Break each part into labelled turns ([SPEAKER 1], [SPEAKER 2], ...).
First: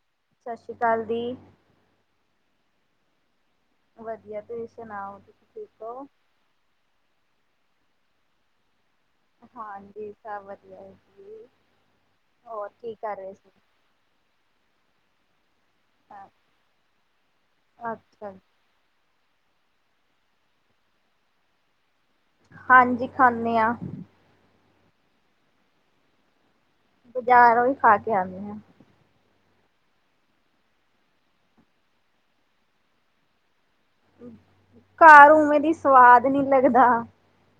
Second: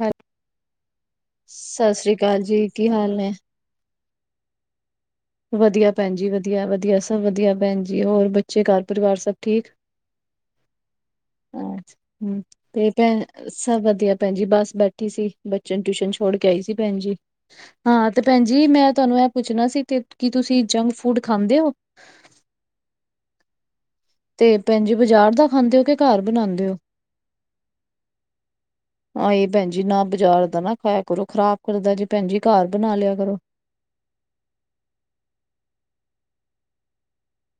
[SPEAKER 1] ਹੈ
[SPEAKER 2] ਸਤਿ ਸ਼੍ਰੀ ਅਕਾਲ ਦੀ।
[SPEAKER 1] ਸਤਿ ਸ੍ਰੀ ਅਕਾਲ ਜੀ, ਕੀ ਹਾਲ ਨੇ?
[SPEAKER 2] ਵਧੀਆ ਤੁਸੀਂ ਸੁਣਾਓ। ਠੀਕ
[SPEAKER 1] ਵਧੀਆ
[SPEAKER 2] ਹੋ?
[SPEAKER 1] ਭੈਣ ਜੀ ਵਧੀਆ ਵਧੀਆ ਸਭ ਵਧੀਆ ਭੈਣ ਜੀ ਹੋਰ ਬੱਚੇ ਘਰ ਪਰਿਵਾਰ ਸ
[SPEAKER 2] ਹਾਂਜੀ, ਸਭ ਵਧੀਆ ਜੀ
[SPEAKER 1] ਹਮ
[SPEAKER 2] ਹੋਰ
[SPEAKER 1] ਤੇ
[SPEAKER 2] ਕੀ ਕਰ
[SPEAKER 1] ਭੈਣ
[SPEAKER 2] ਰਹੇ ਸੀ?
[SPEAKER 1] ਸਭ ਵਧੀਆ ਭੈਣ ਜੀ ਬਸ ਬੈਠੀ ਸੀ। ਬੱਚਿਆ ਨੂੰ ਟਿਊਸ਼ਨ ਛੋੜ ਕੇ ਆਈ ਸੀ ਭੈਣ ਜੀ, ਹਾਂ ਤੇ
[SPEAKER 2] ਅੱਛਾ
[SPEAKER 1] ਭੈਣ ਜੀ ਮੈਂ ਤੁਹਾਨੂੰ ਇਹ ਪੁੱਛਣਾ ਸੀ ਤੇ ਕੀ ਤੁਸੀਂ ਜੰਕ ਫੂਡ ਖਾਂਦੇ ਹੋ?
[SPEAKER 2] ਹਾਂਜੀ, ਖਾਣੇ ਆ।
[SPEAKER 1] ਤੇ ਭੈਣ ਜੀ ਬਾਜ਼ਾਰ ਦਾ ਖਾਂਦੇ ਹੋ ਕਿ ਘਰ ਬਣਾਦੇ ਹੋ?
[SPEAKER 2] ਬਾਜ਼ਾਰੋ ਹੀ ਖਾ ਕੇ ਆਣੇ ਹਾਂ।
[SPEAKER 1] ਹਾਏ ਭੈਣ ਜੀ ਨਾ ਬਾਜ਼ਾਰ ਦਾ ਨਾ ਖਾਇਆ ਕਰੋ, ਖ਼ਰਾਬ ਕਰਦਾ ਜੇ ਭੈਣ ਜੀ ਘਰ ਬਣਾ ਲਿਆ ਕਰੋ।
[SPEAKER 2] ਘਰ ਉਵੇਂ ਦੀ ਸਵਾਦ ਨੀ ਲੱਗਦਾ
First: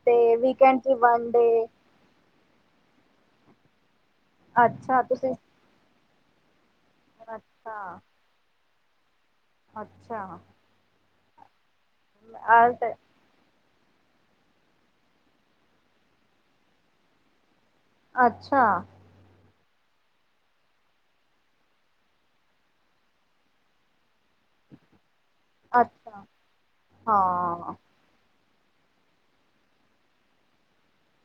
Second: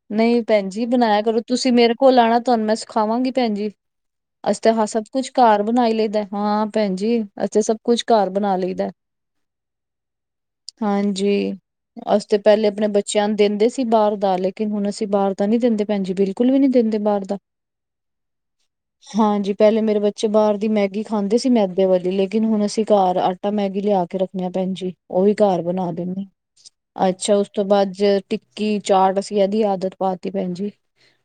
[SPEAKER 2] ਤੇ
[SPEAKER 1] ਨਹੀਂ ਭੈਣ
[SPEAKER 2] ਵੀਕੇਂਡ
[SPEAKER 1] ਜੀ
[SPEAKER 2] ਚ
[SPEAKER 1] ਬਣਾਇਆ ਕਰੋ
[SPEAKER 2] ਬਾਣਦੇ
[SPEAKER 1] ਤੁਸੀਂ ਮੇਰੇ ਕੋਲ ਆਣਾ ਤੁਹਾਨੂੰ ਮੈਂ ਸਿਖਾਵਾਂਗੀ ਭੈਣ ਜੀ, ਅਸੀਂ ਤਾਂ ਹਾਂ
[SPEAKER 2] ਅੱਛਾ
[SPEAKER 1] ਸਭ ਕੁਛ
[SPEAKER 2] ਤੁਸੀਂ
[SPEAKER 1] ਘਰ ਬਣਾਈ ਲਈ ਦੇ ਹਾਂ। ਭੈਣ ਜੀ ਅਸੀ ਤੇ ਸਭ
[SPEAKER 2] ਅੱਛਾ
[SPEAKER 1] ਕੁਛ ਘਰ ਬਣਾ ਲਈ ਦਾ।
[SPEAKER 2] ਅੱਛਾ।
[SPEAKER 1] ਹਾਂਜੀ, ਅਸੀ ਤੇ ਪਹਿਲੇ ਆਪਣੇ
[SPEAKER 2] ਅ
[SPEAKER 1] ਬੱਚਿਆਂ ਨੂੰ ਦਿੰਦੇ ਸੀ ਬਾਹਰ ਦਾ, ਲੇਕਿ ਲੇਕਿਨ ਹੁਣ ਅਸੀਂ ਬਾਹਰ ਦਾ ਨੀ ਦਿੰਦੇ ਭੈਣ ਜੀ ਬਿਲਕੁਲ ਵੀ ਨਹੀਂ ਦਿੰਦੇ ਬਾਹਰ ਦਾ।
[SPEAKER 2] ਅੱਛਾ।
[SPEAKER 1] ਹਾਂਜੀ ਪੈਲੇ ਮੇਰੇ ਬੱਚੇ ਬਾਰ ਦੀ ਮੈਗੀ ਖਾਂਦੇ ਸੀ ਮੈਦੇ ਵਾਲੀ ਲੇਕਿਨ ਹੁਨ ਅਸੀਂ ਘਰ ਆ ਟਾ ਮੈਗੀ ਲਿਆ ਕੇ ਰੱਖਨੇ ਆ ਭੈਨ ਜੀ। ਓ ਵੀ ਘਰ ਬਨਾ
[SPEAKER 2] ਅੱਛਾ
[SPEAKER 1] ਦਿੰਦੇ, ਅੱਛਾ ਉਸ ਤੋਂ
[SPEAKER 2] ਹਾਂ
[SPEAKER 1] ਬਾਦ ਜ ਟਿੱਕੀ, ਚਾਟ ਦੀ ਏਦੀ ਆਦਤ ਪਾਤੀ ਭੈਨ ਜੀ,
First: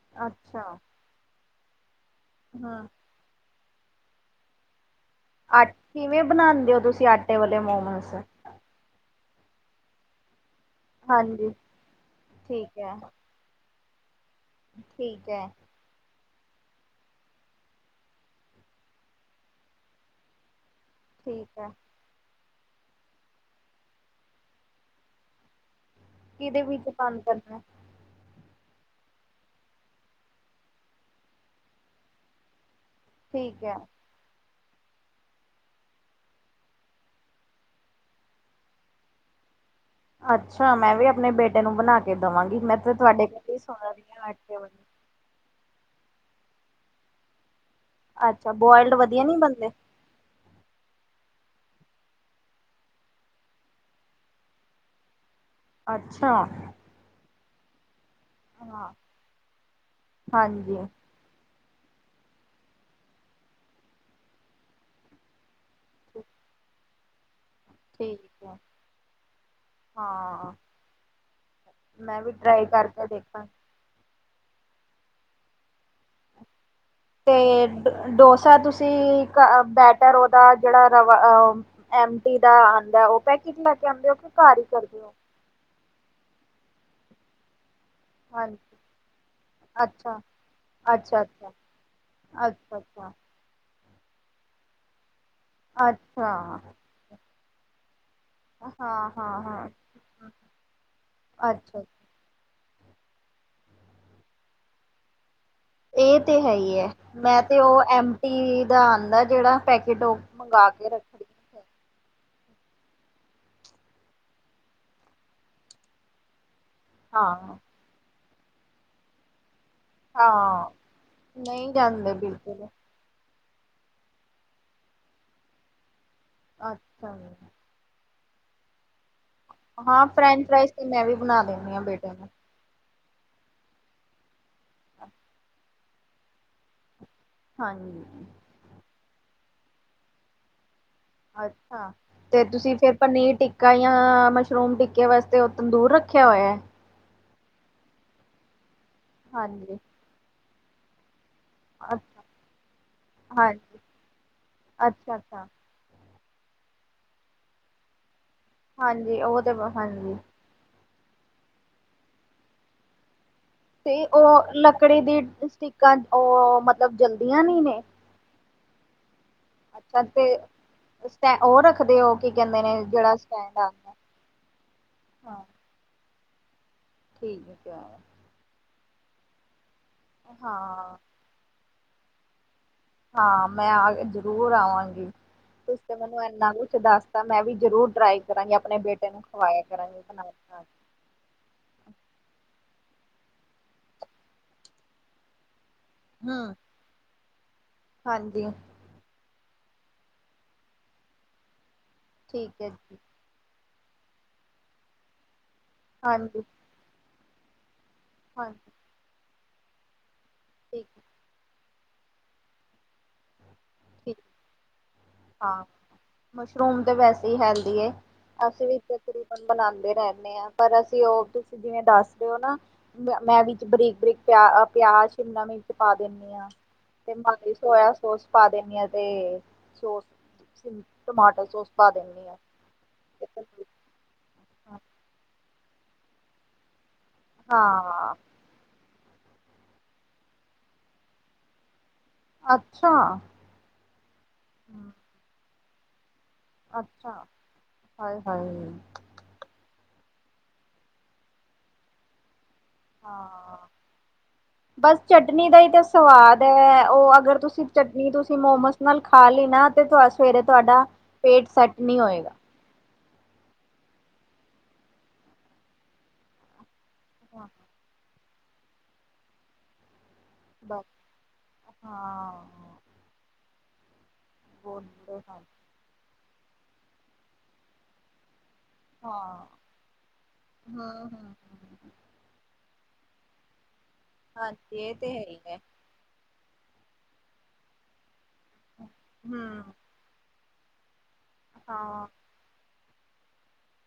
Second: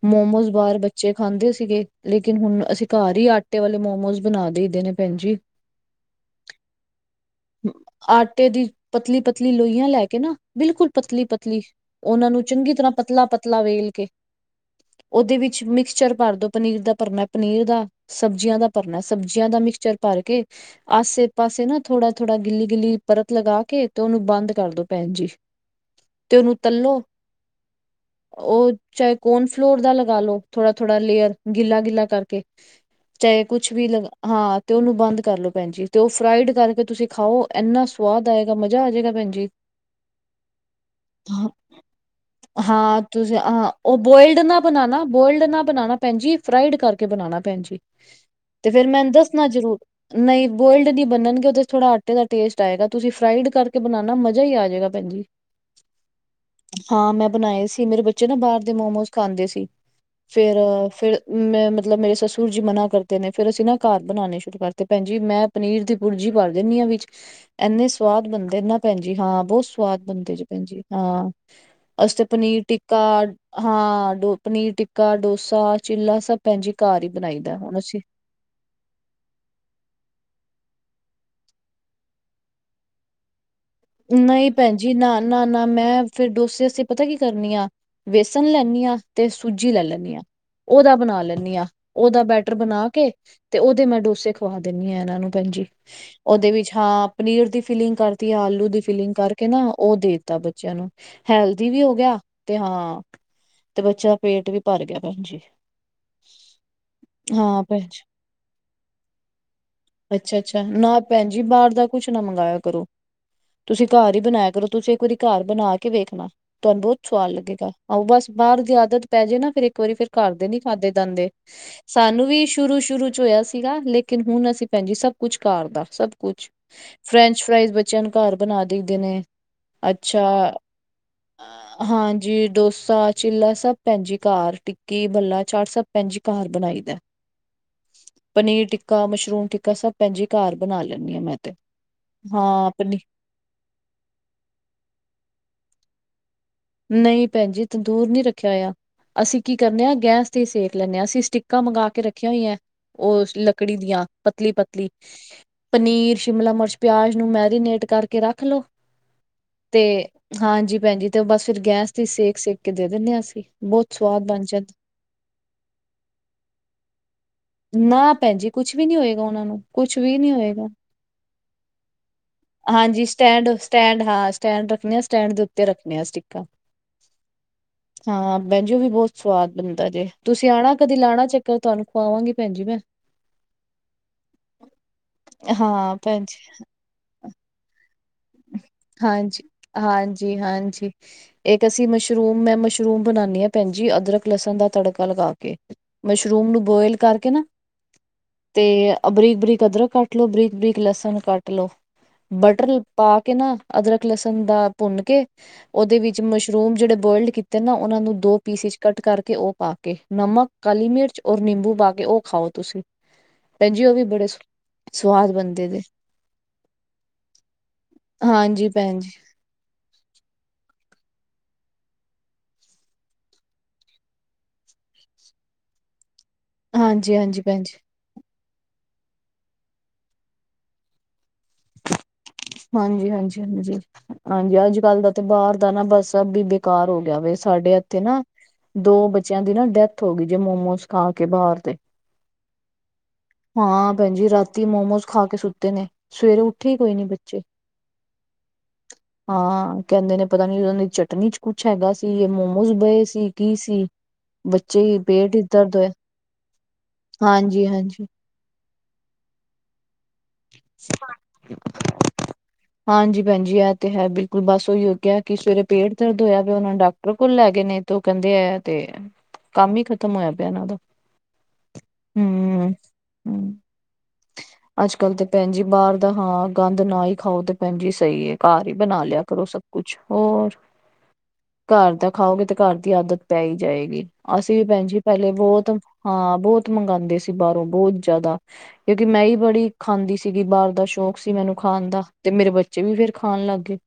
[SPEAKER 1] ਮੋਮੋਜ਼
[SPEAKER 2] ਅੱਛਾ
[SPEAKER 1] ਬਾਰ ਬੱਚੇ ਖਾਂਦੇ ਸੀਗੇ। ਲੇਕਿਨ ਹੁਨ
[SPEAKER 2] ਹਮ
[SPEAKER 1] ਅਸੀਂ ਘਰ ਈ ਆਟੇ ਵਾਲੇ ਮੋਮੋਜ਼ ਬਨਾ ਦੇਈਦੇ ਨੇ ਭੈਨ ਜੀ।
[SPEAKER 2] ਆਟ ਕਿਵੇਂ ਬਨਾਂਦੇ ਓਂ ਤੁਸੀਂ ਆਟੇ ਵਾਲੇ ਮੋਮੋਸ।
[SPEAKER 1] ਆਟੇ ਦੀ ਪਤਲੀ-ਪਤਲੀ ਲੋਈਆਂ ਲੈ ਕੇ ਨਾ ਬਿਲਕੁਲ
[SPEAKER 2] ਹਾਂਜੀ
[SPEAKER 1] ਪਤਲੀ-ਪਤਲੀ ਓਨਾਂ ਨੂੰ ਚੰਗੀ
[SPEAKER 2] ਠੀਕ
[SPEAKER 1] ਤਰਾਂ
[SPEAKER 2] ਹੈ,
[SPEAKER 1] ਪਤਲਾ-ਪਤਲਾ ਵੇਲ ਕੇ
[SPEAKER 2] ਠੀਕ
[SPEAKER 1] ਓਦੇ
[SPEAKER 2] ਹੈ,
[SPEAKER 1] ਵਿੱਚ ਮਿਕਸਚਰ ਭਰ ਦੋ। ਪਨੀਰ ਦਾ ਭਰਨਾ ਪਨੀਰ ਦਾ, ਸਬਜ਼ੀਆਂ ਦਾ ਭਰਨਾ ਸਬਜ਼ੀਆਂ ਦਾ ਮਿਕਸਚਰ ਭਰ ਕੇ ਆਸੇ
[SPEAKER 2] ਠੀਕ
[SPEAKER 1] ਪਾਸੇ
[SPEAKER 2] ਹੈ।
[SPEAKER 1] ਨਾ ਥੋੜਾ ਥੋੜਾ ਗਿੱਲੀ-ਗਿੱਲੀ ਪਰਤ ਲਗਾ ਕੇ ਤੇ ਓਨੂੰ ਬੰਦ ਕਰਦੋ ਭੈਨ ਜੀ।
[SPEAKER 2] ਕਿਦੇ ਵਿਚ ਬੰਦ ਕਰਨਾ।
[SPEAKER 1] ਓ ਚਾਏ ਕੋਨ ਫਲੋਰ ਦਾ ਲਗਾ ਲੋ ਥੋੜਾ-ਥੋੜਾ ਲੇਅਰ ਗਿੱਲਾ-ਗਿੱਲਾ ਕਰਕੇ ਚਾਏ
[SPEAKER 2] ਠੀਕ
[SPEAKER 1] ਕੁੱਛ
[SPEAKER 2] ਹੈ।
[SPEAKER 1] ਵੀ ਲਗਾ ਹਾਂ ਤੇ ਓਨੂੰ ਬੰਦ ਕਰ ਲੋ ਭੈਨ ਜੀ ਤੇ ਓ ਫਰਾਈਡ ਕਰਕੇ ਤੁਸੀਂ ਖਾਓ ਐਨਾ ਸਵਾਦ ਤਾਈਂ ਤਾਂ ਮਜ਼ਾ ਆਜੇਗਾ ਭੈਨ ਜੀ।
[SPEAKER 2] ਅੱਛਾ, ਮੈਂ ਵੀ ਆਪਨੇ
[SPEAKER 1] ਹਾਂ
[SPEAKER 2] ਬੇਟੇ ਨੂੰ ਬਨਾ ਕੇ ਦੇਵਾਂਗੀ, ਮੈਂ ਤੇ
[SPEAKER 1] ਹਾਂ
[SPEAKER 2] ਤੁਹਾਡੇ
[SPEAKER 1] ਤੁਸੀਂ
[SPEAKER 2] ਕੋਲ ਹੀ
[SPEAKER 1] ਹਾਂ
[SPEAKER 2] ਸੁਣ
[SPEAKER 1] ਓ
[SPEAKER 2] ਰਹੀ ਹਾਂ
[SPEAKER 1] ਬੋਇਲਡ
[SPEAKER 2] ਅਟੇ
[SPEAKER 1] ਨਾ
[SPEAKER 2] ਵਾਲੀ।
[SPEAKER 1] ਬਨਾਨਾ ਬੋਇਲਡ ਨਾ ਬਨਾਨਾ ਭੈਨ ਜੀ ਫਰਾਈਡ ਕਰਕੇ ਬਨਾਨਾ ਭੈਨ ਜੀ
[SPEAKER 2] ਅੱਛਾ,
[SPEAKER 1] ਤੇ ਫੇਰ
[SPEAKER 2] ਬੋਇਲਡ
[SPEAKER 1] ਮੈਨੂੰ
[SPEAKER 2] ਵਧੀਆ ਨੀ
[SPEAKER 1] ਦੱਸਨਾ
[SPEAKER 2] ਬਣਦੇ,
[SPEAKER 1] ਜ਼ਰੂਰ। ਨਈਂ ਬੋਇਲਡ ਨੀ ਬਨਨਗੇ ਓਦੇ ਥੋੜਾ ਆਟੇ ਦਾ ਟੇਸਟ ਆਏਗਾ ਤੁਸੀਂ ਫਰਾਈਡ ਕਰਕੇ ਬਨਾਨਾ ਮਜ਼ਾ ਈ ਆਜੇਗਾ। ਭੈਨ ਜੀ।
[SPEAKER 2] ਅੱਛਾ,
[SPEAKER 1] ਹਾਂ ਮੈਂ ਬਨਾਏ ਸੀ ਮੇਰੇ ਬੱਚੇ ਨਾ ਬਾਰ ਦੇ
[SPEAKER 2] ਹਾਂ,
[SPEAKER 1] ਮੋਮੋਸ ਖਾਂਦੇ ਸੀ, ਫੇਰ
[SPEAKER 2] ਹਾਂਜੀ।
[SPEAKER 1] ਅਅ ਫੇਰ ਮੈਂ ਮਤਲਬ ਮੇਰੇ ਸਸੁਰ ਜੀ ਮਨਾ ਕਰਦੇ ਨੇ ਫੇਰ ਅਸੀਂ ਨਾ ਘਰ ਬਨਾਨੇ ਸ਼ੁਰੂ ਕਰਤੇ ਭੈਨ ਜੀ ਮੈਂ ਪਨੀਰ ਦੀ ਭੁਰਜੀ ਪਾ ਦਿੰਨੀ ਆਂ ਵਿੱਚ। ਐਨੇ ਸਵਾਦ
[SPEAKER 2] ਠੀਕ ਹੈ,
[SPEAKER 1] ਬਨਦੇ ਨਾ ਭੈਨ ਜੀ ਹਾਂ ਬਹੁ ਸਵਾਦ ਬਨਦੇ ਨੇ
[SPEAKER 2] ਹਾਂ,
[SPEAKER 1] ਭੈਨ ਜੀ ਹਾਂ। ਅਸੀ
[SPEAKER 2] ਮੈਂ
[SPEAKER 1] ਤਾਂ
[SPEAKER 2] ਵੀ
[SPEAKER 1] ਪਨੀਰ
[SPEAKER 2] ਟਰਾਈ
[SPEAKER 1] ਟਿੱਕਾ
[SPEAKER 2] ਕਰਕੇ ਦੇਖਾਂਗੀ।
[SPEAKER 1] ਹਾਂ ਡੋ ਪਨੀਰ ਟਿੱਕਾ, ਡੋਸਾ ਚਿੱਲਾ ਸ
[SPEAKER 2] ਤੇ ਡ ਡੋਸਾ ਤੁਸੀਂ ਘ ਅ ਬੈਟਰ ਓਦਾ ਜੇੜਾ ਰਵਾ ਓ ਐਮ ਡੀ ਦਾ ਆ ਆਂਦਾ ਓ ਬੈ ਕਿਥੋਂ ਲੈ ਕੇ ਆਂਦੇ ਓਂ ਕੀ ਘਰ ਈ ਕਰਦੀ ਓਂ?
[SPEAKER 1] ਨਾ-ਨਾ ਮੈਂ ਫਿਰ ਡੋਸੇ ਅਸੀ ਪਤਾ ਕੀ ਕਰਨੀ ਆਂ ਵੇਸਨ
[SPEAKER 2] ਹਾਂਜੀ,
[SPEAKER 1] ਲੈਂਨੀ ਆਂ ਤੇ ਸੂਜੀ ਲੈ ਲੈਂਨੀ
[SPEAKER 2] ਅੱਛਾ,
[SPEAKER 1] ਆਂ। ਓਦਾ ਬਨਾ
[SPEAKER 2] ਅੱਛਾ, ਅੱਛਾ,
[SPEAKER 1] ਲੈਂਨੀ ਆਂ ਓਦਾ ਬੈਟਰ
[SPEAKER 2] ਅੱਛਾ,
[SPEAKER 1] ਬਨਾ
[SPEAKER 2] ਅੱਛਾ।
[SPEAKER 1] ਕੇ ਤੇ ਓਦੇ ਮੈਂ ਡੋਸੇ ਖਵਾ ਦਿੰਨੀ ਆ ਏਨਾਂ ਨੂੰ ਭੈਨ ਜੀ
[SPEAKER 2] ਅੱਛਾ
[SPEAKER 1] ਓਦੇ ਵਿੱਚ ਹਾਂ ਪਨੀਰ ਦੀ ਫਿਲਿੰਗ ਕਰਦੀ ਆ। ਆਲੂ ਦੀ
[SPEAKER 2] ਹਾਂ
[SPEAKER 1] ਫਿਲਿੰਗ
[SPEAKER 2] ਹਾਂ
[SPEAKER 1] ਕਰਕੇ ਨਾ
[SPEAKER 2] ਹਾਂ
[SPEAKER 1] ਓ ਦੇਤਾ ਬੱਚੇਆਂ ਨੂੰ ਹੈਲਦੀ ਵੀ
[SPEAKER 2] ਅੱਛਾ
[SPEAKER 1] ਹੋ ਗੇਆ ਤੇ ਹਾਂ ਤੇ ਬੱਚੇਆਂ ਦਾ ਪੇਟ ਵੀ ਭਰ ਗੇਆ ਭੈਨ ਜੀ।
[SPEAKER 2] ਏ ਤੇ ਹੈ ਈ ਐ ਮੈਂ ਤੇ
[SPEAKER 1] ਹਾਂ
[SPEAKER 2] ਓ
[SPEAKER 1] ਭੈਣ
[SPEAKER 2] ਐਮ ਟੀ ਦਾ ਆਂਦਾ ਜੇੜਾ ਪੈਕੇਟ ਓ
[SPEAKER 1] ਅੱਛਾ ਨਾ ਭੈਨ ਜੀ ਬਾਰ ਦਾ ਕੁਛ ਨਾ ਮੰਗਾਏਆ ਕਰੋ। ਤੁਸੀਂ ਘਰ ਈ ਬਨਾਏਆ ਕਰੋ ਤੁਸੀਂ ਇੱਕ ਵਾਰੀ ਘਰ ਬਨਾ ਕੇ ਵੇਖਨਾ ਤੁਆਨੂੰ ਬੋਤ
[SPEAKER 2] ਹਾਂ
[SPEAKER 1] ਸਵਾਦ ਲੱਗੇਗਾ। ਆਹੋ ਬਸ ਬਾਰ ਦੀ ਆਦਤ ਪੈ ਜੇ ਨਾ ਫਿਰ ਇੱਕ ਇੱਕ ਵਾਰੀ ਫਿਰ
[SPEAKER 2] ਹਾਂ
[SPEAKER 1] ਘਰਦੇ ਨੀ
[SPEAKER 2] ਹਾਂ,
[SPEAKER 1] ਖਾਦੇ ਜਾਂਦੇ
[SPEAKER 2] ਨਹੀਂ ਜਾਂਦੇ
[SPEAKER 1] ਸਾਨੂੰ ਵੀ
[SPEAKER 2] ਬਿਲਕੁਲ
[SPEAKER 1] ਸ਼ੁਰੂ-ਸ਼ੁਰੂ ਚ ਹੋਏਆ ਸੀਗਾ ਲੇਕ ਲੇਕਿਨ ਹੁਨ ਅਸੀਂ ਭੈਨ ਜੀ ਸਬ ਕੁਝ ਘਰ ਦਾ ਸਭ ਕੁਛ
[SPEAKER 2] ਅੱਛਾ
[SPEAKER 1] ਫਰੈਂਚ
[SPEAKER 2] ਜੀ,
[SPEAKER 1] ਫਰਾਇਜ ਬੱ ਬੱਚੇਆਂ ਨੂੰ ਘਰ ਬਨਾ ਦਈਦੇ ਨੇ।
[SPEAKER 2] ਹਾਂ
[SPEAKER 1] ਅੱਛਾ
[SPEAKER 2] ਫਰੈਂਚ ਫਰਾਈਜ਼ ਤੇ ਮੈਂ ਵੀ ਬਣਾ ਦਿੰਦੀ ਹਾਂ
[SPEAKER 1] ਅ
[SPEAKER 2] ਬੇਟੇ ਨੂੰ
[SPEAKER 1] ਹਾਂਜੀ ਡੋਸਾ ਚਿੱਲਾ ਸਭ ਪੈਣ ਜੀ ਕਾਰ ਟਿੱਕੀ, ਭਲਾ, ਚਾਟ ਸਭ ਪੈਣ ਜੀ ਕਾਰ ਬਣਾਈ ਦਾ।
[SPEAKER 2] ਹਾਂਜੀ।
[SPEAKER 1] ਪਨੀਰ ਟਿੱਕਾ, ਮਸ਼ਰੂਮ ਟਿੱਕਾ ਸਭ ਪੈਣ ਜੀ ਕਾਰ ਬਣਾ ਲੈਂਨੀ ਆ ਮੈਂ ਤੇ, ਹਾਂ। ਪਨੀਰ
[SPEAKER 2] ਕਾਈਆਂ ਮਸ਼ਰੂਮ ਟਿੱਕੇ ਵਾਸਤੇ ਓਹ ਤੰਦੂਰ ਰੱਖਿਆ ਹੋਯਾ ਐ?
[SPEAKER 1] ਨਈ ਪੈਣ ਜੀ ਤੰਦੂਰ ਨੀ ਰੱਖਿਆ ਹੋਯਾ, ਅਸੀਂ ਕੀ
[SPEAKER 2] ਹਾਂਜੀ
[SPEAKER 1] ਕਰਨੇ ਆ ਗੈਸ ਤੇ ਈ ਸੇਕ ਲੈਂਣੇ ਆ ਅਸੀਂ ਸਟਿਕ ਕਾਂ ਮੰਗਾ ਕੇ
[SPEAKER 2] ਅੱਛਾ
[SPEAKER 1] ਰੱਖੀਆਂ ਹੋਇਆ ਏ ਓਸ ਲੱਕੜੀ
[SPEAKER 2] ਹਾਂਜੀ
[SPEAKER 1] ਦੀਆਂ ਪਤਲੀ-ਪਤਲੀ
[SPEAKER 2] ਅੱਛਾ ਅੱਛਾ
[SPEAKER 1] ਪਨੀਰ, ਸ਼ਿਮਲਾ ਮਿਰਚ, ਪਆਜ ਨੂੰ ਮੈਰੀਨੇਟ ਕਰਕੇ ਰੱਖ ਲੋ,
[SPEAKER 2] ਹਾਂਜੀ ਉਹ
[SPEAKER 1] ਤੇ
[SPEAKER 2] ਹਾਂਜੀ
[SPEAKER 1] ਹਾਂਜੀ ਪੈਣ ਜੀ ਤੇ ਬਸ ਫੇਰ ਗੈਸ ਤੇ ਸੇਕ-ਸੇਕ ਕੇ ਦੇ ਦਿੰਦੇ ਆ ਅਸੀ।
[SPEAKER 2] ਤੇ ਓ ਲੱਕੜੀ ਦੀ ਸਟਿਕਾਂ ਓ ਮਤਲਬ ਜਲਦੀਆਂ ਨੀ? ਨੇ
[SPEAKER 1] ਨਾ ਪੈਣ ਜੀ ਕੁਛ ਵੀ ਨੀ ਹੋਏਗਾ ਓਨਾਂ ਨੂੰ, ਕੁਛ
[SPEAKER 2] ਅੱਛਾ
[SPEAKER 1] ਵੀ
[SPEAKER 2] ਤੇ
[SPEAKER 1] ਨੀ ਹੋਏਗਾ।
[SPEAKER 2] ਸਟੈ ਉਹ ਰੱਖਦੇ ਹੋ ਕੀ ਕਹਿੰਦੇ ਨੇ
[SPEAKER 1] ਹਾਂਜੀ
[SPEAKER 2] ਜਿਹੜਾ
[SPEAKER 1] ਸਟੈਂਡ,
[SPEAKER 2] ਆਂਦਾ
[SPEAKER 1] ਸਟੈਂਡ ਹਾਂ ਸਟੈਂਡ ਰੱਖਣੇ ਆ ਸਟੈਂਡ
[SPEAKER 2] ਹਾਂ
[SPEAKER 1] ਦੇ ਤੇ ਰੱਖਣੇ ਆ ਸਟਿੱਕਾਂ
[SPEAKER 2] ਠੀਕ ਕੇਆ
[SPEAKER 1] ਹਾਂ ਭੈਣ ਜੀ ਓ ਵੀ ਬੋਤ ਸਵਾਦ ਬਣਦਾ ਜੇ ਤੁਸੀਂ ਆਣਾ ਕਦੀ
[SPEAKER 2] ਹਾਂ
[SPEAKER 1] ਲਾਣਾ ਚੱਕਰ ਤੁਆਨੂੰ ਖਵਾਵਾਂਗੀ ਪੈਣ ਜੀ ਮੈ
[SPEAKER 2] ਹਾਂ ਮੈਂ ਆ ਜ਼ਰੂਰ ਆਵਾਂਗੀ, ਤੁਸੀ ਤੇ
[SPEAKER 1] ਹਾਂ ਭੈਣ
[SPEAKER 2] ਮੈਨੂੰ
[SPEAKER 1] ਜੀ।
[SPEAKER 2] ਏਨਾ ਕੁਛ ਦੱਸ ਤਾ ਮੈਂ ਵੀ ਜ਼ਰੂਰ ਟਰਾਈ ਕਰਾਂਗੀ ਆਪਣੇ ਬੇਟੇ ਨੂੰ ਖਵਾਇਆ ਕਰਾਂਗੇ ਬਣਾ-ਬਣਾ।
[SPEAKER 1] ਠੀਕ ਏਕ ਅਸੀ ਮਸ਼ਰੂਮ ਮੈਂ ਮਸ਼ਰੂਮ ਬਣਾਣੀ ਆ ਪੈਣ ਜੀ ਅਦਰਕ ਲਸਣ ਦਾ ਤੜਕਾ ਲਗਾ ਕੇ,
[SPEAKER 2] ਕੇ
[SPEAKER 1] ਮਸ਼ਰੂਮ
[SPEAKER 2] ਹੂੰ
[SPEAKER 1] ਨੂੰ ਬੋਇਲ ਕਰਕੇ ਨਾ
[SPEAKER 2] ਹਾਂਜੀ।
[SPEAKER 1] ਤੇ ਅ ਬਰੀਕ-ਬਰੀਕ ਅਦਰਕ ਕੱਟ ਲੋੋ ਬਰੀਕ-ਬਰੀਕ ਲਸਣ ਕੱਟ ਲੋੋ,
[SPEAKER 2] ਠੀਕ ਹੈ
[SPEAKER 1] ਬਟਰ
[SPEAKER 2] ਜੀ
[SPEAKER 1] ਪਾ ਕੇ ਨਾ ਅਦਰਕ, ਲਸਣ ਦਾ ਭੁੰਨ ਕੇ, ਓਦੇ ਵਿੱਚ
[SPEAKER 2] ਹਾਂਜੀ
[SPEAKER 1] ਮਸ਼ਰੂਮ ਜਿੜੇ ਬੋਇਲਡ ਕੀਤੇ ਤੇ ਨਾ ਓਨਾਂ ਨੂੰ ਦੋ ਪੀਸ
[SPEAKER 2] ਹਾਂਜੀ
[SPEAKER 1] ਇਚ ਕੱਟ ਕਰਕੇ ਓ ਪਾ ਕੇ ਨਮਕ, ਕਾਲੀ
[SPEAKER 2] ਠੀਕ
[SPEAKER 1] ਮਿਰਚ ਔਰ ਨਿੰਬੂ ਪਾ ਕੇ ਓ ਖਾਓ ਤੁਸੀ, ਪੈਨ ਜੀ ਓ ਵੀ
[SPEAKER 2] ਠੀਕ
[SPEAKER 1] ਬੜੇ ਸੁ ਸਵਾਦ
[SPEAKER 2] ਹਾਂ,
[SPEAKER 1] ਬਣਦੇ ਜੇ
[SPEAKER 2] ਮਸ਼ਰੂਮ ਤੇ ਵੈਸੇ ਈ ਹੈਲਦੀ ਏ, ਅਸੀ
[SPEAKER 1] ਹਾਂਜੀ
[SPEAKER 2] ਵੀ
[SPEAKER 1] ਭੈਣ
[SPEAKER 2] ਤਕ
[SPEAKER 1] ਜੀ,
[SPEAKER 2] ਰੀ ਬਨ ਬਣਾਦੇ ਰੈਂਣੇ ਆ ਪਰ ਅਸੀ ਓ ਤੁਸੀ ਜਿਵੇਂ ਦੱਸ ਰੇ ਓ ਨਾ ਮੈ ਮੈਂ ਵਿਚ ਬਰੀਕ-ਬਰੀਕ ਪਆ ਅ ਪਆਜ ਸ਼ਿਮਲਾ ਮਿਰਚ ਪਾ ਦਿੰਦੇ ਆ। ਤੇ
[SPEAKER 1] ਹਾਂਜੀ-ਹਾਂਜੀ
[SPEAKER 2] ਮਾੜੀ
[SPEAKER 1] ਭੈਣ ਜੀ।
[SPEAKER 2] ਸੋਯਾ ਸੋਸ ਪਾ ਦੇਣੀ ਆ ਤੇ ਸੋਸ, ਸਿਮ, ਟਮਾਟੋ ਸੋਸ ਪਾ ਦੇਣੀ ਆ।
[SPEAKER 1] ਹਾਂਜੀ-ਹਾਂਜੀ-ਹਾਂਜੀ, ਆਂਜੀ ਅੱਜ-ਕੱਲ ਦਾ ਤੇ ਬਾਰ ਦਾ ਨਾ ਬੱਸ ਸਬ ਈ ਬੇਕਾਰ ਹੋ ਗਿਯਾ ਵੇ। ਸਾਡੇ ਏਥੇ
[SPEAKER 2] ਹਾਂ,
[SPEAKER 1] ਨਾ, ਦੋ ਬੱਚਿਆਂ ਦੀ ਨਾ ਡੈਥ ਹੋ ਗਈ ਜੇ ਮੋਮੋਸ ਖਾ ਕੇ ਬਾਰ ਦੇ।
[SPEAKER 2] ਅੱਛਾ।
[SPEAKER 1] ਹਾਂ, ਪੈਣ ਜੀ ਰਾਤੀ ਮੋਮੋਸ ਖਾ ਕੇ ਸੁੱਤੇ ਨੇ, ਸਵੇਰੇ ੳੱਠੇ ਕੋਈ ਨੀ
[SPEAKER 2] ਅੱਛਾ,
[SPEAKER 1] ਬੱਚੇ।
[SPEAKER 2] ਹਾਏ-ਹਾਏ,
[SPEAKER 1] ਹਾਂ ਕੈਂਦੇ ਨੇ ਪਤਾ ਨੀ ਓਨਾਂ ਦੀ ਚਟਨੀ ਚ ਕੁਛ ਹੈਗਾ ਸੀ ਯਾਂ ਮੋਮੋ ਓਹੀ ਬਏ ਸੀ ਕੀ
[SPEAKER 2] ਹਾਂ।
[SPEAKER 1] ਸੀ? ਬੱਚੇ
[SPEAKER 2] ਬਸ
[SPEAKER 1] ਹੀ ਪੇਟ ਹੀ
[SPEAKER 2] ਚਟਨੀ ਦਾ ਈ
[SPEAKER 1] ਦਰਦ
[SPEAKER 2] ਤਾਂ
[SPEAKER 1] ਹੋਇਆ
[SPEAKER 2] ਸਵਾਦ ਐ, ਓ ਅਗਰ ਤੁਸੀਂ
[SPEAKER 1] ਹਾਂਜੀ ਹਾਂਜੀ
[SPEAKER 2] ਚਟਨੀ ਤੁ ਮੋਮੋਸ ਨਾਲ ਖਾ ਲੀ ਨਾ ਤੇ ਤੂਆ ਸਵੇਰੇ ਤੁਆਡਾ ਪੇਟ ਸੈਟ ਨੀ ਹੋਏਗਾ।
[SPEAKER 1] ਹਾਂਜੀ ਪੈਣ ਜੀ ਐ ਤੇ ਹੈ ਬਿਲਕੁਲ ਬਸ ਓਈ ਓ ਕੇਆ ਕਿ ਸਵੇਰੇ ਪੇਟ ਦਰਦ ਹੋਯਾ ਫੇ ਓਨਾਂ ਨੇ ਡਾਕ ਟਰ ਕੋਲ ਲੈਗੇ ਨੇ ਤੇ ਓ ਕੈਦੇ ਐ ਤੇ, ਕੰਮ ਈ ਖਤਮ ਹੋਯਾ ਪੈਣਾ ਦਾ,
[SPEAKER 2] ਬਸ ਹਾਂ
[SPEAKER 1] ਹੂੰ। ਅੱਜ-ਕੱਲ
[SPEAKER 2] ਬੋਲਦੇ
[SPEAKER 1] ਤੇ
[SPEAKER 2] ਹਨ।
[SPEAKER 1] ਪੈਨ ਜੀ ਬਾਰ ਦਾ ਹਾਂ ਗੰਦ ਨਾ ਈ ਖਾਓ ਤੇ ਪੈਨ ਜੀ ਸਈ ਏ। ਕਾਰ ਈ ਬਣਾ ਲਿਆ ਕਰੋ
[SPEAKER 2] ਹਾਂ
[SPEAKER 1] ਸਭ ਕੁਛ, ਹੋਰ।
[SPEAKER 2] ਹਮ ਹਮ
[SPEAKER 1] ਕੱਰ ਦਾ ਖਾਓਗੇ ਤੇ ਕੱਰ ਦੀ ਆਦਤ ਪੈ ਈ ਜਾਏਗੀ, ਅਸੀਂ ਵੀ
[SPEAKER 2] ਹਾਂਜੀ
[SPEAKER 1] ਪੈਨ
[SPEAKER 2] ਇਹ
[SPEAKER 1] ਜੀ
[SPEAKER 2] ਤੇ ਹੈ
[SPEAKER 1] ਪੈਲੇ
[SPEAKER 2] ਹੀ ਹੈ।
[SPEAKER 1] ਬੋਤ ਹਾਂ, ਬਹੁਤ ਮੰਗਉਂਦੇ ਸੀ ਬਾਹਰੋਂ, ਬਹੁਤ ਜ਼ਿਆਦਾ ਕਿਉਂਕਿ ਮੈਂ ਹੀ
[SPEAKER 2] ਹਮ
[SPEAKER 1] ਬੜੀ ਖਾਂਦੀ ਸੀ। ਸੀਗੀ, ਬਾਹਰ ਦਾ ਸ਼ੌਕ ਸੀ ਮੈਨੂੰ ਖਾਣ ਦਾ,
[SPEAKER 2] ਹਾਂ
[SPEAKER 1] ਤੇ ਮੇਰੇ ਬੱਚੇ ਵੀ ਫੇਰ ਖਾਣ ਲੱਗ ਗਏ,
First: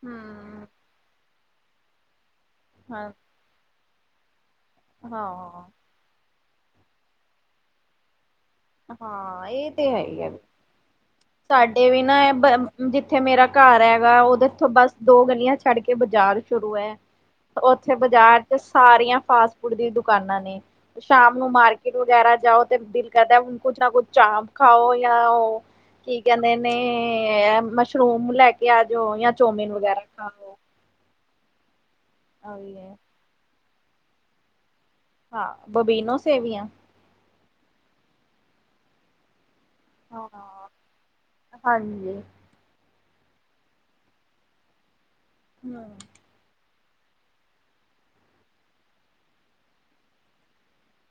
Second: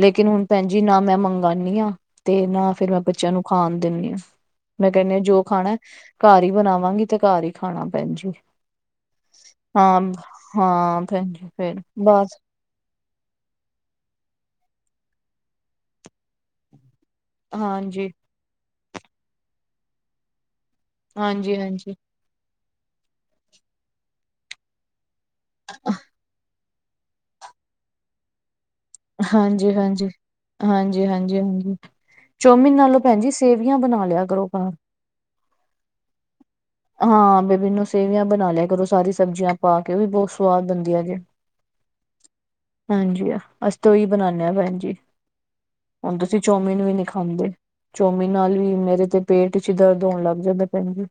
[SPEAKER 1] ਲੇਕਿਨ ਹੁਣ
[SPEAKER 2] ਹਮ
[SPEAKER 1] ਭੈਣਜੀ ਜੀ ਨਾ ਮੈਂ ਮੰਗਾਂਨੀ ਆ ਤੇ ਨਾ ਫੇਰ ਮੈਂ
[SPEAKER 2] ਹਾਂ
[SPEAKER 1] ਬੱਚਿਆਂ ਨੂੰ ਖਾਣ ਦਿੰਨੀਆ। ਮੈਂ ਕਹਿੰਨੀ ਆ ਜੋ
[SPEAKER 2] ਹਾਂ
[SPEAKER 1] ਖਾਣਾ ਘਰ ਹੀ ਬਣਾਵਾਂਗੀ ਤੇ ਘਰ ਹੀ ਖਾਣਾ ਭੈਣਜੀ।
[SPEAKER 2] ਹਾਂ ਇਹ ਤੇ ਹੈ ਹੀ ਹੈ,
[SPEAKER 1] ਹਾਂ ਭੈਣ ਜੀ ਫੇਰ
[SPEAKER 2] ਸਾਡੇ ਵੀ ਨਾ ਇਹ
[SPEAKER 1] ਬਸ
[SPEAKER 2] ਬ ਹੁਣ ਜਿੱਥੇ ਮੇਰਾ ਘਰ ਹੈਗਾ, ਉਹ ਤੇ ਇੱਥੋਂ ਬਸ ਦੋ ਗਲੀਆਂ ਛੱਡ ਕੇ ਬਾਜ਼ਾਰ ਹੀ ਸ਼ੁਰੂ ਹੈ। ਉੱਥੇ
[SPEAKER 1] ਹਾਂਜੀ,
[SPEAKER 2] ਬਾਜ਼ਾਰ ਚ ਸਾਰੀਆਂ ਫਾਸਟ ਫੂਡ ਦੀ ਦੁਕਾਨਾਂ ਨੇ। ਸ਼ਾਮ ਨੂੰ
[SPEAKER 1] ਹਾਂਜੀ, ਹਾਂਜੀ,
[SPEAKER 2] ਮਾਰਕੀਟ ਵਗੈਰਾ ਜਾਓ ਤੇ ਦਿਲ ਕਰਦਾ ਹੁਣ ਕੁੱਛ ਨਾ ਕੁੱਛ ਚ ਖਾਓ, ਜਾਂ ਉਹ ਕੀ ਕਹਿੰਦੇ ਨੇ ਮਸ਼ਰੂਮ ਲੈ ਕੇ ਪਿਆਜ ਜਾਂ
[SPEAKER 1] ਹਾਂਜੀ,
[SPEAKER 2] ਚੋਮੀਨ ਵਗੈਰਾ
[SPEAKER 1] ਹਾਂਜੀ।
[SPEAKER 2] ਖਾ
[SPEAKER 1] ਹਾਂਜੀ- ਹਾਂਜੀ -ਹਾਂਜੀ, ਚੌਮਿਨ ਨਾਲੋਂ ਭੈਣ ਜੀ ਸੇਵੀਆਂ ਬਣਾ ਲਿਆ ਕਰੋ ਘਰ।
[SPEAKER 2] ਹਾਂ ਬਬੀਨੋ ਸੇਵੀਆਂ।
[SPEAKER 1] ਹਾਂ, ਬਬੀਨੋ ਸੇਵੀਆਂ ਬਣਾ ਲਿਆ ਕਰੋ, ਸਾਰੀ ਸਬਜ਼ੀਆਂ ਪਾ ਕੇ, ਉਹ ਵੀ
[SPEAKER 2] ਹਾਂ
[SPEAKER 1] ਬਹੁਤ ਸਵਾਦ ਬਣਦੀਆਂ ਜੇ।
[SPEAKER 2] ਹਾਂਜੀ।
[SPEAKER 1] ਹਾਂਜੀ ਆ, ਅਸੀਂ ਤਾਂ ਉਹੀ ਬਣਾਉਨੇ ਆਂ ਭੈਣ ਜੀ।
[SPEAKER 2] ਹੂੰ।
[SPEAKER 1] ਹੁਣ ਤੇ ਅਸੀਂ ਚੌਮੀਨ ਵੀ ਨਹੀਂ ਖਾਂਦੇ। ਚੋਮੀਨ ਨਾਲ ਵੀ ਮੇਰੇ ਤੇ ਪੇਟ ਚ ਦਰਦ ਹੋਣ ਲੱਗ ਜਾਂਦਾ ਭੈਣ ਜੀ।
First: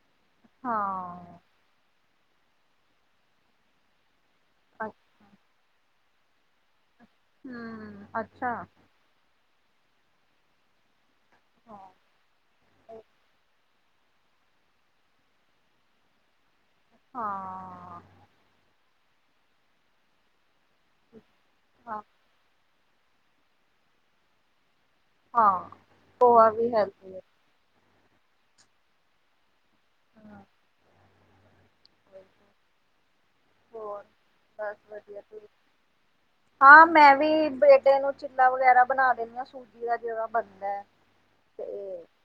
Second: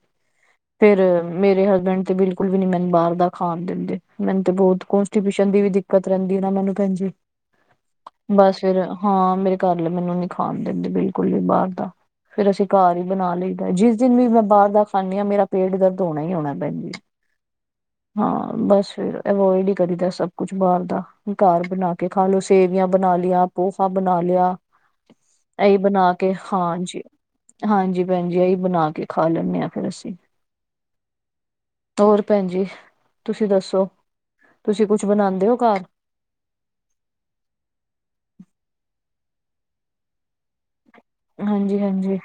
[SPEAKER 1] ਫੇਰ,
[SPEAKER 2] ਹਾਂ
[SPEAKER 1] ਮੇਰੇ ਹਸਬੈਂਡ ਤੇ ਬਿਲਕੁਲ ਵੀ ਨੀ ਮੈਨੂੰ ਬਾਹਰ ਦਾ ਖਾਣ ਦਿੰਦੇ। ਮੈਨੂੰ ਤੇ ਬਹੁਤ
[SPEAKER 2] ਅੱਛਾ
[SPEAKER 1] ਕੌਂਸਟੀ੍ਬਿਸ਼ਨ ਦੀ ਵੀ ਦਿੱਕਤ ਰਹਿੰਦੀ ਹੈ ਨਾ ਮੈਨੂੰ ਭੈਣਜੀ।
[SPEAKER 2] ਹੂੰ ਅੱਛਾ
[SPEAKER 1] ਬਸ ਫਿਰ, ਹਾਂ, ਮੇਰੇ ਘਰਲੇ ਮੈਨੂੰ ਨੀ ਖਾਣ ਦਿੰਦੇ ਬਈ। ਕੋਈ ਵੀ ਬਾਹਰ
[SPEAKER 2] ਹਾਂ
[SPEAKER 1] ਦਾ, ਫੇਰ ਅਸੀਂ ਘਰ ਹੀ ਬਣਾ ਲਈ ਮੈ ਜਿਸ ਦਿਨ ਵੀ ਮੈਂ ਬਾਹਰ ਦਾ ਖਾਂਨੀਂਆ, ਮੇਰਾ ਪੇਟ ਦਰਦ ਹੋਣਾ ਹੀ ਹੋਣਾ ਭੈਣਜੀ।
[SPEAKER 2] ਹਾਂ।
[SPEAKER 1] ਹਾਂ ਬਸ ਫਿਰ ਅਵੋਇਡ ਹੀ ਕਰੀਦਾ ਸਭ ਕੁਛ ਬਾਹਰ ਦਾ, ਘਰ ਬਣਾ
[SPEAKER 2] ਹਾਂ
[SPEAKER 1] ਕੇ ਖਾ ਲਓ। ਸੇਵੀਆਂ ਬਣਾ ਲੀਆਂ, ਪੋਹਾ ਬਣਾ ਲਿਆ,
[SPEAKER 2] ਹਾਂ
[SPEAKER 1] ਇਹੀ ਬਣਾ ਕੇ
[SPEAKER 2] ਪੋਹਾ ਵੀ
[SPEAKER 1] ਖਾਣ ਜੀ।
[SPEAKER 2] ਹੈਲਦੀ ਹੈ।
[SPEAKER 1] ਹਾਂਜੀ ਭੈਣਜੀ, ਐ ਹੀ ਬਣਾ ਕੇ ਖਾ ਲੈਂਦੇ ਹਾਂ ਫਿਰ ਅਸੀਂ। ਹੋਰ ਭੈਣ ਜੀ, ਤੁਸੀਂ ਦੱਸੋ?
[SPEAKER 2] ਹੋਰ ਬਸ
[SPEAKER 1] ਤੁਸੀਂ ਕੁਛ
[SPEAKER 2] ਵਧੀਆ ਤੁਸੀਂ
[SPEAKER 1] ਬਣਾਉਂਦੇ ਹੋ ਘਰ?
[SPEAKER 2] ਹਾਂ ਮੈਂ ਵੀ ਬੇਟੇ ਨੂੰ ਚਿੱਲਾ ਵਗੈਰਾ ਬਣਾ ਦਿੰਨੀ ਆਂ, ਸੂਜੀ ਦਾ ਜਿਹੜਾ ਬਣਦਾ ਹੈ।
[SPEAKER 1] ਹਾਂਜੀ-
[SPEAKER 2] ਤੇ
[SPEAKER 1] ਹਾਂਜੀ।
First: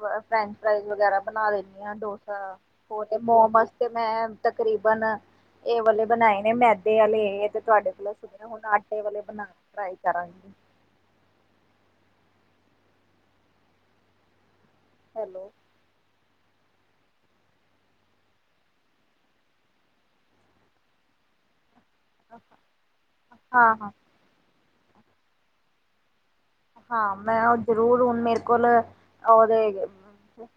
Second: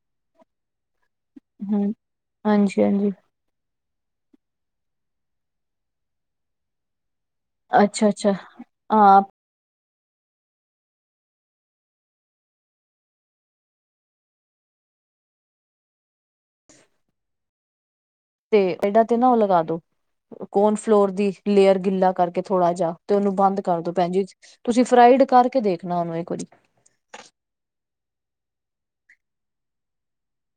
[SPEAKER 2] ਫਰੈਂਚ ਫਰਾਈਜ਼ ਵਗੈਰਾ ਬਣਾ ਲੈਂਦੀ
[SPEAKER 1] ਹਮ
[SPEAKER 2] ਹਾਂ, ਡੋਸਾ,
[SPEAKER 1] ਹਾਂਜੀ
[SPEAKER 2] ਹੋਰ
[SPEAKER 1] ਹਾਂਜੀ।
[SPEAKER 2] ਤੇ ਮੋਮਸ। ਤੇ ਮੈਂ ਤਕਰੀਬਨ ਇਹ ਵਾਲੇ ਬਣਾਏ ਨੇ ਮੈਦੇ ਵਾਲੇ, ਇਹ ਤੇ ਤੁਹਾਡੇ
[SPEAKER 1] ਅੱਛਾ
[SPEAKER 2] ਕੋਲ
[SPEAKER 1] ਅੱਛਾ
[SPEAKER 2] ਸੁਧ ਹੁਣ ਆਟੇ ਵਾਲੇ
[SPEAKER 1] ਹਾਂ
[SPEAKER 2] ਬਣਾ ਟਰਾਈ ਕਰਾਂਗੇ। ਹੈਲੋ।
[SPEAKER 1] ਤੇ ਇਹਨਾਂ ਤੇ ਨਾ ਉਹ ਲਗਾ ਦੋ, ਕੋਨ ਫਲੋਰ ਦੀ ਲੇਅਰ ਗਿੱਲਾਂ। ਕਰਕੇ ਥੋੜ੍ਹਾ ਜਿਹਾ ਤੇ ਉਹਨੂੰ ਬੰਦ
[SPEAKER 2] ਹਾਂ ਹਾਂ
[SPEAKER 1] ਕਰਦੋ ਭੈਣ ਜੀ, ਤੁਸੀਂ ਫਰਾਈਡ ਕਰਕੇ ਦੇਖਣਾ ਉਹਨੂੰ ਇੱਕ ਵਾਰੀ।
[SPEAKER 2] ਹਾਂ! ਮੈਂ ਉਹ ਜਰੂਰ ਹੁਣ ਮੇਰੇ ਕੋਲ ਉਹਦੇ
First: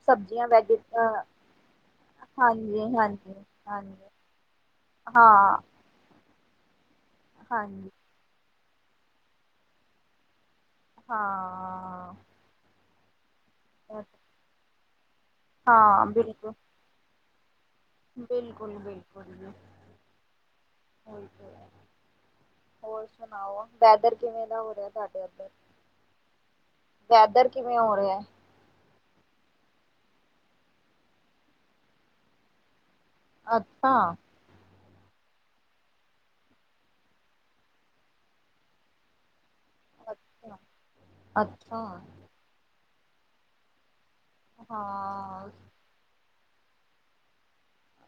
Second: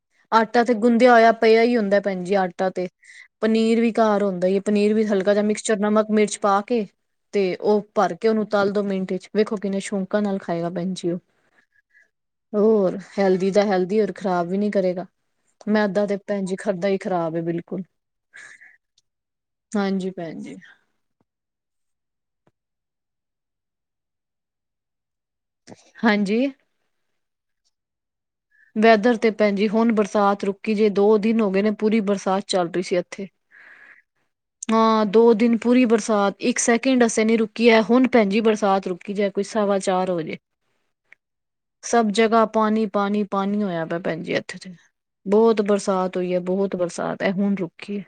[SPEAKER 2] ਸਬਜ਼ੀਆਂ
[SPEAKER 1] ਆਟਾ
[SPEAKER 2] ਵੈਜ
[SPEAKER 1] ਤੇ ਗੁੰਦਿਆ ਹੋਇਆ ਪਿਆ ਹੀ ਹੁੰਦਾ ਭੈਣ ਜੀ ਆਟਾ
[SPEAKER 2] ਹਾਂਜੀ
[SPEAKER 1] ਤੇ।
[SPEAKER 2] ਹਾਂਜੀ
[SPEAKER 1] ਪਨੀਰ ਵੀ
[SPEAKER 2] ਹਾਂਜੀ
[SPEAKER 1] ਘਰ ਹੁੰਦਾ ਹੀ ਹੈ ਪਨੀਰ ਵੀ
[SPEAKER 2] ਹਾਂ
[SPEAKER 1] ਹਲਕਾ ਜਿਹਾ ਮਿਕਸਚਰ ਨਮਕ, ਮਿਰਚ ਪਾ ਕੇ। ਤੇ ਉਹ
[SPEAKER 2] ਹਾਂਜੀ
[SPEAKER 1] ਭਰ ਕੇ ਉਹਨੂੰ ਤਲ ਦੋ ਮਿੰਟ 'ਚ ਵੇਖੋ ਕਿੰਨੇ ਸ਼ੌਕਾਂ ਨਾਲ ਖਾਏਗਾ ਭੈਨ ਜੀ ਉਹ।
[SPEAKER 2] ਹਾਂ
[SPEAKER 1] ਹੋਰ ਹੈਲਦੀ ਦਾ ਹੈਲਦੀ ਹੋਰ ਖ਼ਰਾਬ ਵੀ ਨੀ ਕਰੇ। ਮੈਦਾਂ
[SPEAKER 2] ਹਾਂ
[SPEAKER 1] ਤੇ ਭੈਣ
[SPEAKER 2] ਬਿਲਕੁਲ
[SPEAKER 1] ਜੀ ਖਾਂਦਾ ਹੀ ਖ਼ਰਾਬ ਹੈ ਬਿਲਕੁਲ।
[SPEAKER 2] ਬਿਲਕੁਲ! ਬਿਲਕੁਲ ਜੀ!
[SPEAKER 1] ਹਾਂਜੀ ਭੈਣ ਜੀ
[SPEAKER 2] ਹਾਂਜੀ! ਹੋਰ ਸੁਣਾਓ ਵੈਦਰ ਕਿਵੇਂ ਦਾ ਹੋ ਰਿਹਾ ਤੁਹਾਡੇ ਅੱਧਰ?
[SPEAKER 1] ਹਾਂਜੀ!
[SPEAKER 2] ਵੈਦਰ ਕਿਵੇਂ ਹੋ ਰਿਆ?
[SPEAKER 1] ਵੈਦਰ ਤੇ ਭੈਣਜੀ ਹੁਣ ਬਰਸਾਤ ਰੁਕੀ ਜੇ ਦੋ ਦਿਨ ਹੋ ਗਏ ਨੇ ਪੂਰੀ ਬਰਸਾਤ ਚੱਲ ਰਹੀ ਸੀ ਇੱਥੇ।
[SPEAKER 2] ਅੱਛਾ!
[SPEAKER 1] ਹਾਂ, ਦੋ ਦਿਨ ਪੂਰੀ ਬਰਸਾਤ ਇੱਕ ਸੈਕਿੰਡ ਵਾਸਤੇ ਨੀ ਰੁਕੀ ਹੈ ਹੁਣ ਭੈਣਜੀ ਬਰਸਾਤ ਰੁਕੀ। ਰੁਕੀ ਜਾਏ ਕੋਈ ਸਵਾ। ਚਾਰ ਵਜੇ
[SPEAKER 2] ਅੱਛਾ ਅੱਛਾ
[SPEAKER 1] ਸਭ ਜਗ੍ਹਾ ਪਾਣੀ ਪਾਣੀ ਪਾਣੀ ਹੋਇਆ ਪਿਆ ਭੈਣ ਜੀ ਇਥੇ।
[SPEAKER 2] ਹਾਂ
[SPEAKER 1] ਬਹੁਤ ਬਰਸਾਤ ਹੋਈ ਹੈ, ਬਹੁਤ ਬਰਸਾਤ ਹੈ ਐ ਹੁਣ ਰੁਕੀ ਏ।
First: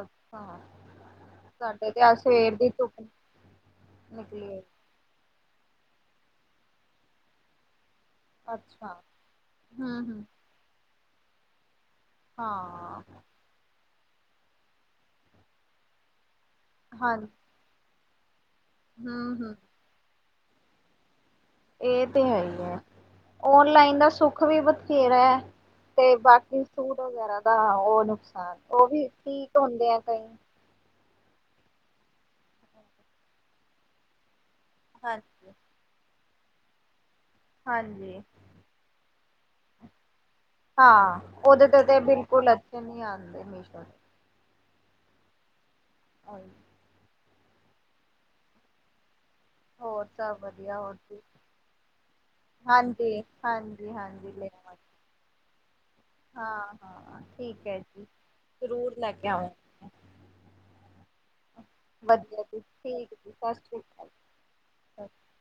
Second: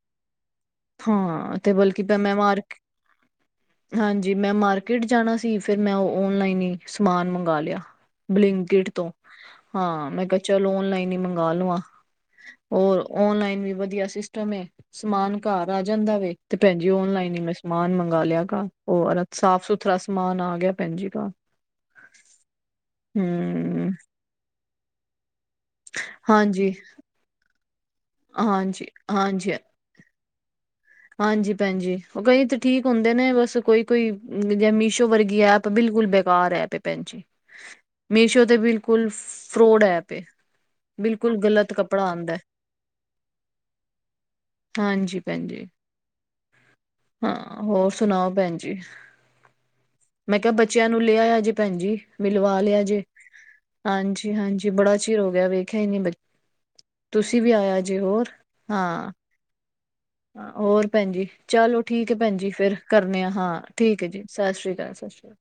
[SPEAKER 2] ਅੱਛਾ
[SPEAKER 1] ਹਾਂ, ਤੇ
[SPEAKER 2] ਸਾਡੇ
[SPEAKER 1] ਬਲਕਿ
[SPEAKER 2] ਅੱਜ
[SPEAKER 1] ਮੈਂ
[SPEAKER 2] ਸਵੇਰ ਦੀ
[SPEAKER 1] ਮਾਰਕੇ।
[SPEAKER 2] ਧੁੱਪ
[SPEAKER 1] ਹਾਂਜੀ, ਮੈਂ
[SPEAKER 2] ਨਿਕਲੀ
[SPEAKER 1] ਮਾਰ।
[SPEAKER 2] ਹੈ।
[SPEAKER 1] ਮਾਰਕਿਟ ਜਾਣਾ ਸੀ ਫਿਰ ਮੈਂ ਉਹ ਓਨਲਾਈਨ ਹੀ ਸਮਾਨ ਮੰਗਵਾ ਲਿਆ ਬਲਿੰਕਟ
[SPEAKER 2] ਅੱਛਾ
[SPEAKER 1] ਤੋਂ।
[SPEAKER 2] ਹੂੰ
[SPEAKER 1] ਹਾਂ,
[SPEAKER 2] ਹੂੰ
[SPEAKER 1] ਮੈਂ ਕਿਹਾ ਚੱਲ ਓਨਲਾਈਨ ਹੀ ਮੰਗਵਾ ਲਵਾ ਹੋਰ
[SPEAKER 2] ਹਾਂ
[SPEAKER 1] ਓਨਲਾਈਨ ਵੀ ਵਧੀਆ ਸੀ ਸਿਸਟਮ ਏ ਸਮਾਨ ਘਰ ਆ ਜਾਂਦਾ ਵੇ ਤੇ ਭੈਣਜੀ
[SPEAKER 2] ਹਾਂ
[SPEAKER 1] ਓਨਲਾਈਨ ਹੀ ਮੈਂ ਸਮਾਨ ਮੰਗਵਾ ਲਿਆ।
[SPEAKER 2] ਹੂੰ
[SPEAKER 1] ਹੋਰ
[SPEAKER 2] ਹੂੰ
[SPEAKER 1] ਸਾਫ਼- ਸੁਥਰਾ ਸਮਾਨ ਆ ਗਿਆ ਭੈਣ ਜੀ ਘਰ।
[SPEAKER 2] ਇਹ ਤੇ ਹੈ ਹੀ ਹੈ
[SPEAKER 1] ਹੂੰ
[SPEAKER 2] ਓਨਲਾਈਨ ਦਾ ਸੁੱਖ ਵੀ ਬਥੇਰਾ ਤੇ ਬਾਕੀ
[SPEAKER 1] ਹਾਂਜੀ
[SPEAKER 2] ਸੂਟ ਵਗੈਰਾ ਦਾ ਉਹ ਨੁਕਸਾਨ
[SPEAKER 1] ਹਾਂਜੀ
[SPEAKER 2] ਉਹ ਵੀ
[SPEAKER 1] ਹਾਂਜੀ
[SPEAKER 2] ਠੀਕ ਹੁੰਦੇ ਆ ਕਈ।
[SPEAKER 1] ਹਾਂਜੀ ਭੈਣਜੀ ਉਹ ਕਈ ਤਾਂ ਠੀਕ ਹੁੰਦੇ ਨੇ ਬਸ ਕੋਈ ਕੋਈ ਜਾਂ ਮੀਸ਼ੋ ਵਰਗੀ
[SPEAKER 2] ਹਾਂਜੀ
[SPEAKER 1] ਐਪ। ਬਿਲਕੁਲ, ਬੇਕਾਰ ਐਪ ਏ ਭੈਣ ਜੀ
[SPEAKER 2] ਹਾਂਜੀ
[SPEAKER 1] ਮੀਸ਼ੋ ਤੇ ਬਿਲਕੁਲ ਫਰੋਡ ਐਪ ਏ।
[SPEAKER 2] ਹਾਂ,
[SPEAKER 1] ਬਿਲਕੁਲ
[SPEAKER 2] ਉਹਦੇ
[SPEAKER 1] ਗਲਤ
[SPEAKER 2] ਤੇ ਤੇ
[SPEAKER 1] ਕੱਪੜਾ ਆਂਦਾ
[SPEAKER 2] ਬਿਲਕੁਲ ਅੱਛੇ ਨਹੀਂ ਆਉਂਦੇ ਮੀਸ਼ੋ ਤੇ।
[SPEAKER 1] ਹਾਂਜੀ ਭੈਣ ਜੀ
[SPEAKER 2] ਹੋਰ।
[SPEAKER 1] ਹਾਂ ਹੋਰ ਸੁਣਾਓ ਭੈਣ ਜੀ?
[SPEAKER 2] ਹੋਰ ਸਭ
[SPEAKER 1] ਮੈਂ ਕਿਹਾ
[SPEAKER 2] ਵਧੀਆ
[SPEAKER 1] ਬੱਚਿਆਂ
[SPEAKER 2] ਹੋਰ
[SPEAKER 1] ਨੂੰ
[SPEAKER 2] ਜੀ
[SPEAKER 1] ਲਿਆਇਆ ਜੇ ਭੈਣ ਜੀ ਮਿਲਵਾ ਲਿਆ ਜੇ
[SPEAKER 2] ਹਾਂਜੀ
[SPEAKER 1] ਹਾਂਜੀ
[SPEAKER 2] ਲੈ
[SPEAKER 1] ਹਾਂਜੀ
[SPEAKER 2] ਆਵਾਂਗੇ।
[SPEAKER 1] ਬੜਾ। ਚਿਰ ਹੋ ਗਿਆ ਵੇਖਿਆ ਨਈ ਬ
[SPEAKER 2] ਹਾਂ ਹਾਂ
[SPEAKER 1] ਤੁਸੀਂ ਵੀ
[SPEAKER 2] ਠੀਕ ਹੈ
[SPEAKER 1] ਆਇਆ ਜੇ
[SPEAKER 2] ਜੀ
[SPEAKER 1] ਹੋਰ
[SPEAKER 2] ਜ਼ਰੂਰ
[SPEAKER 1] ਹਾਂ।
[SPEAKER 2] ਲੈ ਕੇ ਆਵਾਂਗੇ
[SPEAKER 1] ਹਾਂ ਹੋਰ ਭੈਣ ਜੀ ਚਲੋ ਠੀਕ ਹੈ ਭੈਣ
[SPEAKER 2] ਵਧੀਆ
[SPEAKER 1] ਜੀ ਫੇਰ
[SPEAKER 2] ਠੀਕ
[SPEAKER 1] ਕਰਨੇ ਆ
[SPEAKER 2] ਜੀ
[SPEAKER 1] ਹਾਂ
[SPEAKER 2] ਸਤਿ ਸ਼੍ਰੀ
[SPEAKER 1] ਠੀਕ ਹੈ ਜੀ।
[SPEAKER 2] ਅਕਾਲ
[SPEAKER 1] ਸਤਿ ਸ੍ਰੀ ਅਕਾਲ, ਸਤਿ ਸ੍ਰੀ ਅਕਾਲ